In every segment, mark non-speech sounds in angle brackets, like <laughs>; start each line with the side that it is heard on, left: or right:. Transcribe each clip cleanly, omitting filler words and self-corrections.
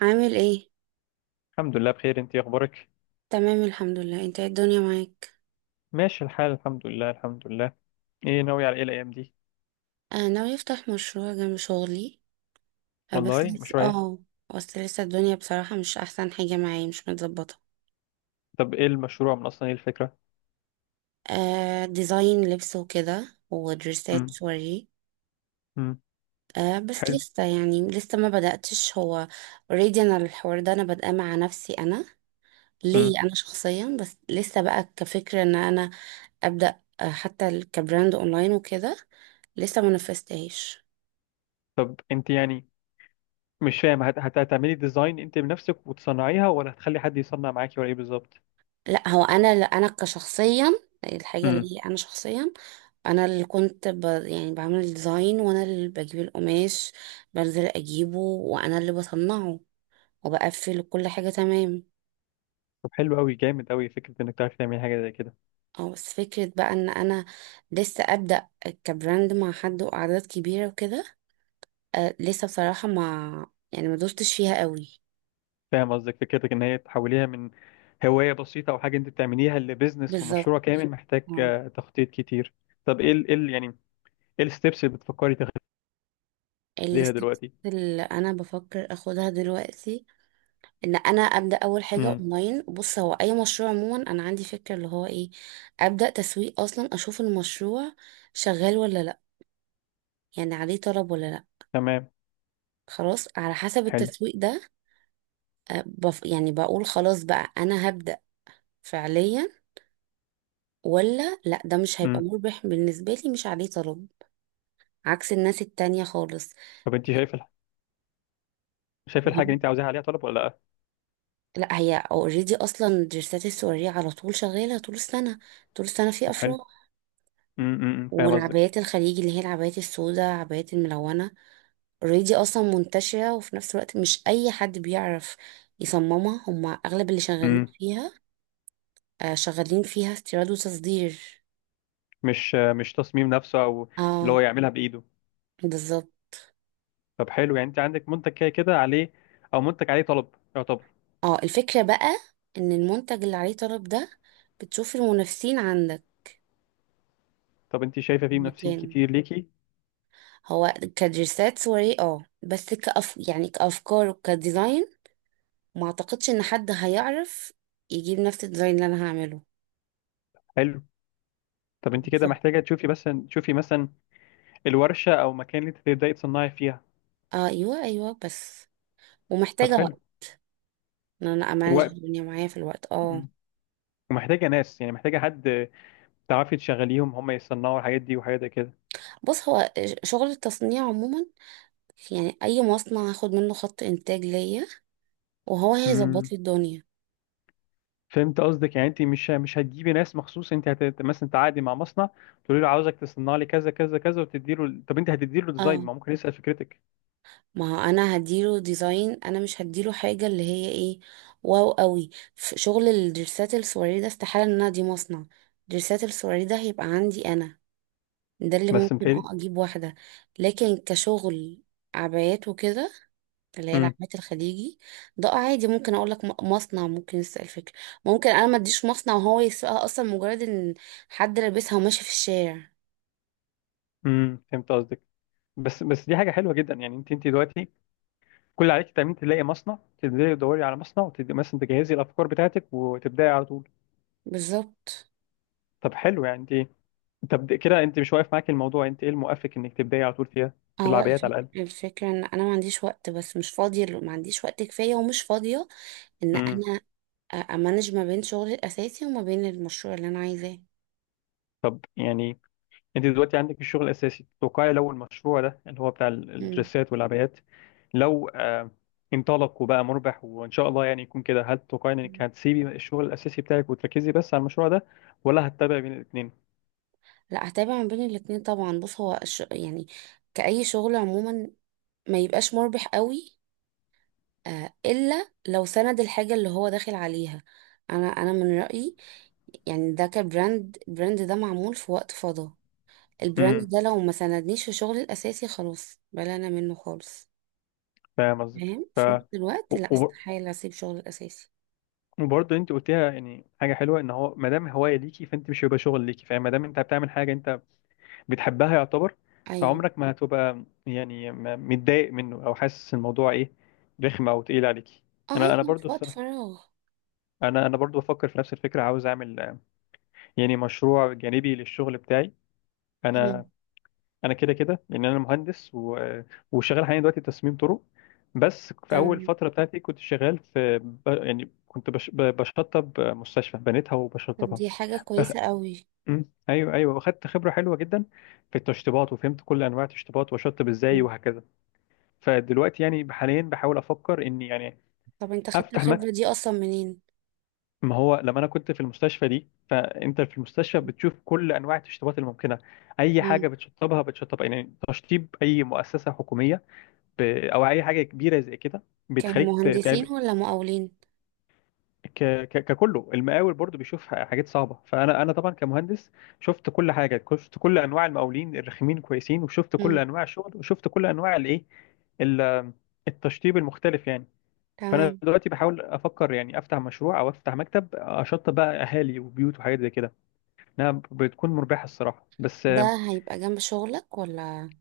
right: عامل ايه؟
left: الحمد لله بخير. انت اخبارك؟
right: تمام، الحمد لله. انت، ايه الدنيا معاك؟
left: ماشي الحال، الحمد لله الحمد لله. ايه ناوي على ايه الايام دي؟
right: انا ناوي افتح مشروع جنب شغلي، بس
left: والله
right: لسه
left: مشروع ايه؟
right: اه بس لسه الدنيا بصراحة مش احسن حاجة معايا، مش متظبطة.
left: طب ايه المشروع، من اصلا ايه الفكره؟
right: آه، ديزاين لبس وكده ودريسات
left: امم.
right: سوري.
left: امم.
right: آه، بس
left: حلو.
right: لسه يعني لسه ما بدأتش هو. اوريدي انا الحوار ده انا بادئه مع نفسي، انا
left: امم.
right: ليا انا شخصيا، بس لسه بقى كفكرة ان انا ابدأ حتى كبراند اونلاين وكده، لسه ما نفذتهاش.
left: طب انت يعني، مش فاهم هتعملي ديزاين انت بنفسك وتصنعيها، ولا هتخلي حد يصنع معاكي، ولا ايه بالظبط؟
right: لا، هو انا، لا انا كشخصيا، الحاجه
left: امم.
right: اللي انا شخصيا، انا اللي كنت يعني بعمل الديزاين، وانا اللي بجيب القماش، بنزل اجيبه وانا اللي بصنعه وبقفل كل حاجه. تمام.
left: طب حلو قوي، جامد قوي فكره انك تعرفي تعملي حاجه زي كده.
right: اه، بس فكره بقى ان انا لسه ابدا كبراند مع حد واعداد كبيره وكده. أه، لسه بصراحه ما يعني ما دوستش فيها قوي.
left: فاهم قصدك، فكرتك ان هي تحوليها من هوايه بسيطه او حاجه انت بتعمليها لبزنس،
right: بالظبط.
left: ومشروع كامل محتاج
right: اه،
left: تخطيط كتير. طب يعني ايه الستبس اللي بتفكري ليها
right: الستبس
left: دلوقتي؟
right: اللي انا بفكر اخدها دلوقتي ان انا ابدا اول حاجه
left: امم.
right: اونلاين. بص، هو اي مشروع عموما انا عندي فكره اللي هو ايه، ابدا تسويق اصلا، اشوف المشروع شغال ولا لا، يعني عليه طلب ولا لا.
left: تمام.
right: خلاص، على حسب
left: حلو.
right: التسويق ده، أه، بف يعني بقول خلاص بقى انا هبدا فعليا ولا لا، ده مش هيبقى
left: امم.
right: مربح بالنسبه لي، مش عليه طلب عكس الناس التانية خالص.
left: طب انت شايف شايف الحاجه اللي
right: فاهمني؟
left: انت عاوزاها عليها طلب ولا لا؟
right: لا، هي اوريدي اصلا درسات السورية على طول شغاله طول السنه، طول السنه في
left: طب حلو.
right: افراح.
left: أمم، فاهم قصدك.
right: والعبايات الخليجي، اللي هي العبايات السوداء، عبايات الملونة اوريدي اصلا منتشرة، وفي نفس الوقت مش اي حد بيعرف يصممها، هما اغلب اللي شغالين
left: امم.
right: فيها آه، شغالين فيها استيراد وتصدير.
left: مش تصميم نفسه، او اللي هو
right: اه،
left: يعملها بايده.
right: بالظبط.
left: طب حلو، يعني انت عندك منتج كده كده عليه، او منتج عليه طلب يعتبر.
right: اه، الفكرة بقى ان المنتج اللي عليه طلب ده بتشوف المنافسين عندك
left: طب انت شايفه
right: في
left: فيه منافسين
right: المكان.
left: كتير ليكي؟
right: هو كدرسات صورية، اه بس كأف يعني كأفكار وكديزاين، ما اعتقدش ان حد هيعرف يجيب نفس الديزاين اللي انا هعمله.
left: حلو. طب انت كده
right: بالظبط.
left: محتاجه تشوفي، بس تشوفي مثلا الورشه او مكان اللي انت تبداي تصنعي فيها.
right: اه، ايوه ايوه، بس
left: طب
right: ومحتاجة
left: حلو.
right: وقت، ان انا
left: و...
right: امانج الدنيا معايا في الوقت اه
left: أمم. ومحتاجه ناس، يعني محتاجه حد تعرفي تشغليهم هم يصنعوا الحاجات دي، وحاجات زي كده.
right: بص، هو شغل التصنيع عموما، يعني اي مصنع هاخد منه خط انتاج ليا وهو هيظبط
left: امم.
right: لي الدنيا.
left: فهمت قصدك، يعني انت مش هتجيبي ناس مخصوص، انت مثلا تعاقدي مع مصنع، تقولي له عاوزك تصنع لي كذا كذا كذا، وتدي له. طب انت هتدي له ديزاين،
right: اه،
left: ما ممكن يسأل فكرتك.
right: ما هو انا هديله ديزاين، انا مش هديله حاجه اللي هي ايه، واو قوي. في شغل الدرسات السواري ده استحاله ان انا دي مصنع، درسات السواري ده هيبقى عندي انا، ده اللي
left: بس
right: ممكن
left: متهيألي.
right: اجيب واحدة. لكن كشغل عبايات وكده، اللي هي
left: امم
right: العبايات الخليجي، ده عادي ممكن اقول لك مصنع ممكن يسأل فكرة، ممكن انا ما اديش مصنع وهو يسوقها، اصلا مجرد ان حد لابسها وماشي في الشارع.
left: فهمت قصدك. بس دي حاجه حلوه جدا، يعني انت دلوقتي كل عليك تعملي تلاقي مصنع، تبداي تدوري على مصنع، وتبدأ مثلا تجهزي الافكار بتاعتك، وتبداي على طول.
right: بالظبط.
left: طب حلو، يعني انت طب كده انت مش واقف معاك الموضوع، انت ايه المؤفق انك تبداي على طول فيها، في
right: هو
left: العبايات على الاقل.
right: الفكرة ان انا ما عنديش وقت، بس مش فاضية ما عنديش وقت كفاية ومش فاضية ان
left: امم.
right: انا امانج ما بين شغلي الاساسي وما بين المشروع اللي انا عايزاه.
left: طب يعني انت دلوقتي عندك الشغل الاساسي، توقعي لو المشروع ده اللي هو بتاع
right: مم.
left: الدريسات والعبايات، لو انطلق وبقى مربح وان شاء الله، يعني يكون كده، هل تتوقعي انك هتسيبي الشغل الاساسي بتاعك وتركزي بس على المشروع ده، ولا هتتابعي بين الاثنين؟
right: لا، هتابع ما بين الاتنين طبعا. بص، هو يعني كأي شغل عموما ما يبقاش مربح قوي، إلا لو سند الحاجة اللي هو داخل عليها. أنا من رأيي، يعني ده كبراند، البراند ده معمول في وقت فضا، البراند
left: امم.
right: ده لو ما سندنيش في شغلي الأساسي خلاص بلانا منه خالص.
left: فاهم قصدك.
right: فاهم، في نفس الوقت
left: و-
right: لا،
left: وب-
right: استحالة أسيب شغلي الأساسي.
left: وبرضه انت قلتيها، يعني حاجه حلوه ان هو ما دام هوايه ليكي، فانت مش هيبقى شغل ليكي، فما دام انت بتعمل حاجه انت بتحبها يعتبر،
right: أيوه.
left: فعمرك ما هتبقى يعني متضايق منه، او حاسس الموضوع ايه، رخم او تقيل عليكي.
right: اه،
left: انا
right: أيوه، في
left: برضو
right: وقت
left: الصراحه،
right: فراغ.
left: انا برضو بفكر في نفس الفكره، عاوز اعمل يعني مشروع جانبي للشغل بتاعي.
right: مم.
left: انا انا كده كده لان انا مهندس، و... آه، وشغال حاليا دلوقتي تصميم طرق. بس في اول
right: تمام.
left: فتره بتاعتي كنت شغال في يعني كنت بشطب مستشفى بنيتها
right: طب
left: وبشطبها.
right: دي حاجة كويسة
left: <laughs>
right: قوي.
left: مم. ايوه ايوه، واخدت خبره حلوه جدا في التشطيبات، وفهمت كل انواع التشطيبات، واشطب ازاي
right: مم.
left: وهكذا. فدلوقتي يعني حاليا بحاول افكر اني يعني
right: طب انت خدت
left: افتح
right: الخبرة
left: مكتب.
right: دي أصلا منين؟
left: ما هو لما انا كنت في المستشفى دي، فانت في المستشفى بتشوف كل انواع التشطيبات الممكنه، اي حاجه
right: مم.
left: بتشطبها بتشطب يعني تشطيب اي مؤسسه حكوميه، او اي حاجه كبيره زي كده،
right: كانوا
left: بتخليك
right: مهندسين ولا مقاولين؟
left: ككله. المقاول برضو بيشوف حاجات صعبه، فانا طبعا كمهندس شفت كل حاجه، شفت كل انواع المقاولين الرخمين كويسين، وشفت كل
right: مم.
left: انواع الشغل، وشفت كل انواع الايه ال- التشطيب المختلف يعني. فانا
right: تمام.
left: دلوقتي بحاول افكر يعني افتح مشروع او افتح مكتب، اشطب بقى اهالي وبيوت وحاجات زي كده، انها بتكون مربحه الصراحه، بس
right: ده هيبقى جنب شغلك ولا؟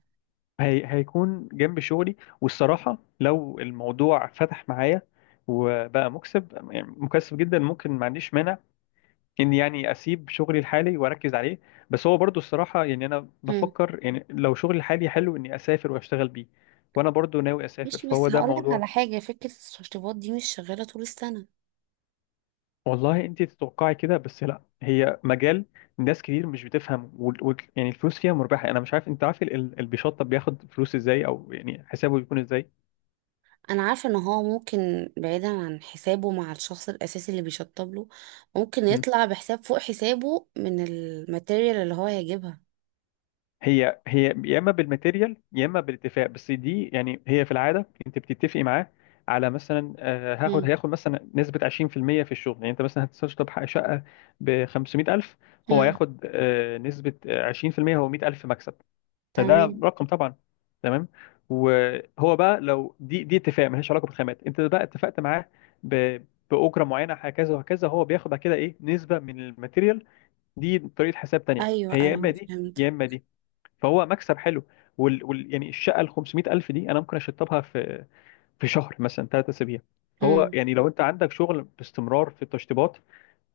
left: هيكون جنب شغلي. والصراحه لو الموضوع فتح معايا، وبقى مكسب، يعني مكسب جدا، ممكن ما عنديش مانع اني يعني اسيب شغلي الحالي واركز عليه. بس هو برضو الصراحه يعني انا
right: مم.
left: بفكر، يعني لو شغلي الحالي حلو اني اسافر واشتغل بيه، وانا برضو ناوي اسافر،
right: ماشي،
left: فهو
right: بس
left: ده
right: هقولك
left: موضوع.
right: على حاجة. فكرة التشطيبات دي مش شغالة طول السنة.
left: والله انت تتوقعي كده، بس لا، هي مجال ناس كتير مش بتفهم، يعني الفلوس فيها مربحه. انا مش عارف انت عارف اللي بيشطب بياخد فلوس ازاي، او يعني حسابه بيكون ازاي.
right: أنا عارفة إن هو ممكن بعيدا عن حسابه مع الشخص الأساسي اللي بيشطب له، ممكن يطلع بحساب فوق حسابه من الماتيريال اللي هو هيجيبها.
left: هي يا اما بالماتيريال يا اما بالاتفاق، بس دي يعني هي في العاده انت بتتفقي معاه على مثلا هاخد
right: مم.
left: هياخد مثلا نسبه 20% في المية في الشغل. يعني انت مثلا هتشطب شقه ب 500,000، هو
right: مم.
left: هياخد نسبه 20%، هو 100,000 مكسب. فده
right: تمام.
left: رقم طبعا. تمام. وهو بقى لو دي اتفاق ملهاش علاقه بالخامات، انت بقى اتفقت معاه ب- باجره معينه هكذا وهكذا، هو بياخد بعد كده ايه نسبه من الماتيريال، دي طريقه حساب تانيه.
right: أيوه،
left: فهي يا اما
right: أيوه،
left: دي
right: فهمت.
left: يا اما دي. فهو مكسب حلو، يعني الشقه ال 500 الف دي انا ممكن اشطبها في شهر، مثلا 3 اسابيع. فهو
right: مم.
left: يعني لو انت عندك شغل باستمرار في التشطيبات،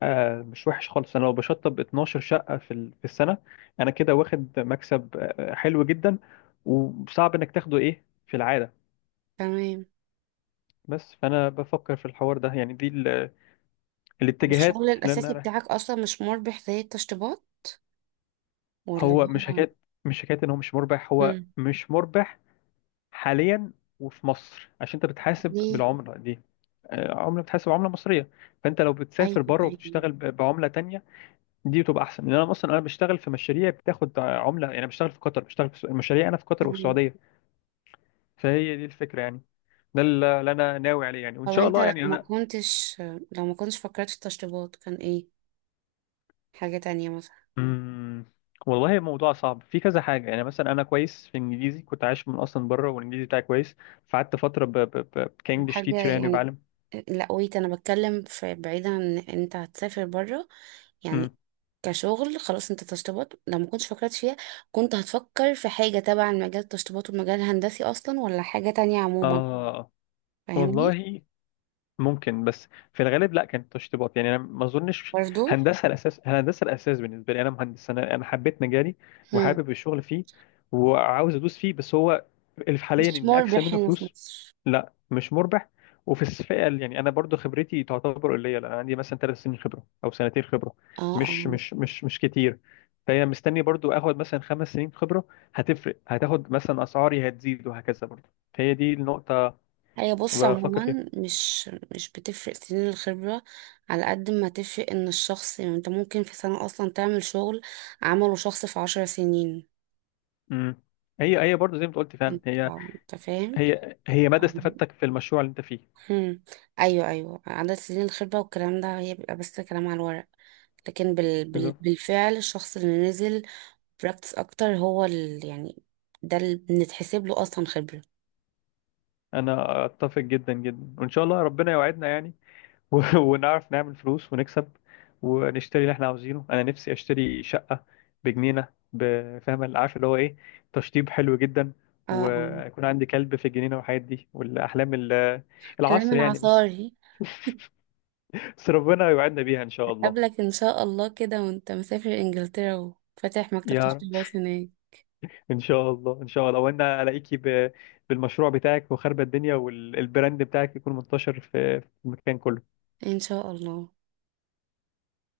left: آه مش وحش خالص. انا لو بشطب 12 شقه في في السنه، انا كده واخد مكسب حلو جدا، وصعب انك تاخده ايه في العاده.
right: تمام.
left: بس فانا بفكر في الحوار ده، يعني دي
right: طب الشغل
left: الاتجاهات، لان
right: الأساسي
left: انا،
right: بتاعك أصلا مش مربح زي التشطيبات ولا
left: هو مش
right: هو؟
left: حكايه، مش حكايه ان هو مش مربح. هو
right: مم.
left: مش مربح حاليا، وفي مصر عشان انت بتحاسب
right: ليه؟
left: بالعمله دي، عمله بتحسب عمله مصريه، فانت لو بتسافر
right: ايوه،
left: بره
right: ايوه.
left: وبتشتغل بعمله تانية، دي بتبقى احسن، لان انا اصلا انا بشتغل في مشاريع بتاخد عمله، يعني أنا بشتغل في قطر، بشتغل في المشاريع انا في قطر
right: تمام.
left: والسعوديه. فهي دي الفكره يعني، ده اللي انا ناوي عليه، يعني وان
right: طب
left: شاء
right: انت
left: الله
right: لو
left: يعني
right: ما
left: انا.
right: كنتش لو ما كنتش فكرت في التشطيبات كان ايه، حاجة تانية مثلا؟
left: مم، والله الموضوع صعب في كذا حاجه، يعني مثلا انا كويس في الانجليزي، كنت عايش من اصلا بره والانجليزي بتاعي كويس، فقعدت فتره كانجلش
right: حاجة
left: تيتشر، يعني
right: يعني.
left: بعلم.
right: لا، انا بتكلم في بعيدا عن ان انت هتسافر بره، يعني
left: مم.
right: كشغل خلاص، انت تشطيبات لو ما كنتش فكرت فيها كنت هتفكر في حاجة تبع المجال، التشطيبات والمجال الهندسي اصلا ولا حاجة تانية عموما؟
left: اه،
right: فاهمني؟
left: والله ممكن، بس في الغالب لا، كانت تشطيبات، يعني انا ما اظنش.
right: برضو.
left: هندسه الاساس، هندسه الاساس بالنسبه لي، انا مهندس. انا حبيت مجالي،
right: هم.
left: وحابب الشغل فيه، وعاوز ادوس فيه، بس هو اللي في حاليا
right: مش
left: ان اكسب
right: مربح
left: منه
right: هنا في
left: فلوس.
right: مصر.
left: لا مش مربح، وفي الفئه يعني انا برضو خبرتي تعتبر قليله. انا عندي مثلا 3 سنين خبره او سنتين خبره،
right: اه،
left: مش
right: اه.
left: مش مش مش كتير، فهي مستني برضو اخد مثلا 5 سنين خبره، هتفرق، هتاخد مثلا اسعاري هتزيد وهكذا برضو، فهي دي النقطه
right: هي بص
left: بفكر فيها.
right: عموما، مش بتفرق سنين الخبرة، على قد ما تفرق ان الشخص، يعني انت ممكن في سنة اصلا تعمل شغل عمله شخص في 10 سنين.
left: امم. هي هي برضه زي ما أنت قلت فعلا. هي
right: اه، انت فاهم.
left: هي هي مدى استفادتك في المشروع اللي انت فيه.
right: هم. ايوه، ايوه، عدد سنين الخبرة والكلام ده هي بيبقى بس كلام على الورق، لكن
left: بالظبط.
right: بالفعل الشخص اللي نزل براكتس اكتر هو يعني ده اللي بنتحسب له اصلا خبرة.
left: انا اتفق جدا جدا، وان شاء الله ربنا يوعدنا يعني. <laughs> ونعرف نعمل فلوس ونكسب، ونشتري اللي احنا عاوزينه. انا نفسي اشتري شقة بجنينة بفاهم، عارف اللي هو ايه، تشطيب حلو جدا،
right: اه، اه.
left: ويكون عندي كلب في الجنينة والحاجات دي، والاحلام
right: كلام
left: العصر يعني، بس.
right: العصاري.
left: بس ربنا يوعدنا بيها ان شاء الله.
right: قبلك ان شاء الله كده، وانت مسافر انجلترا وفاتح مكتب
left: يا
right: تشطيبات هناك.
left: ان شاء الله، ان شاء الله، وانا الاقيكي بالمشروع بتاعك، وخربة الدنيا، والبراند بتاعك يكون منتشر في المكان كله.
right: ان شاء الله.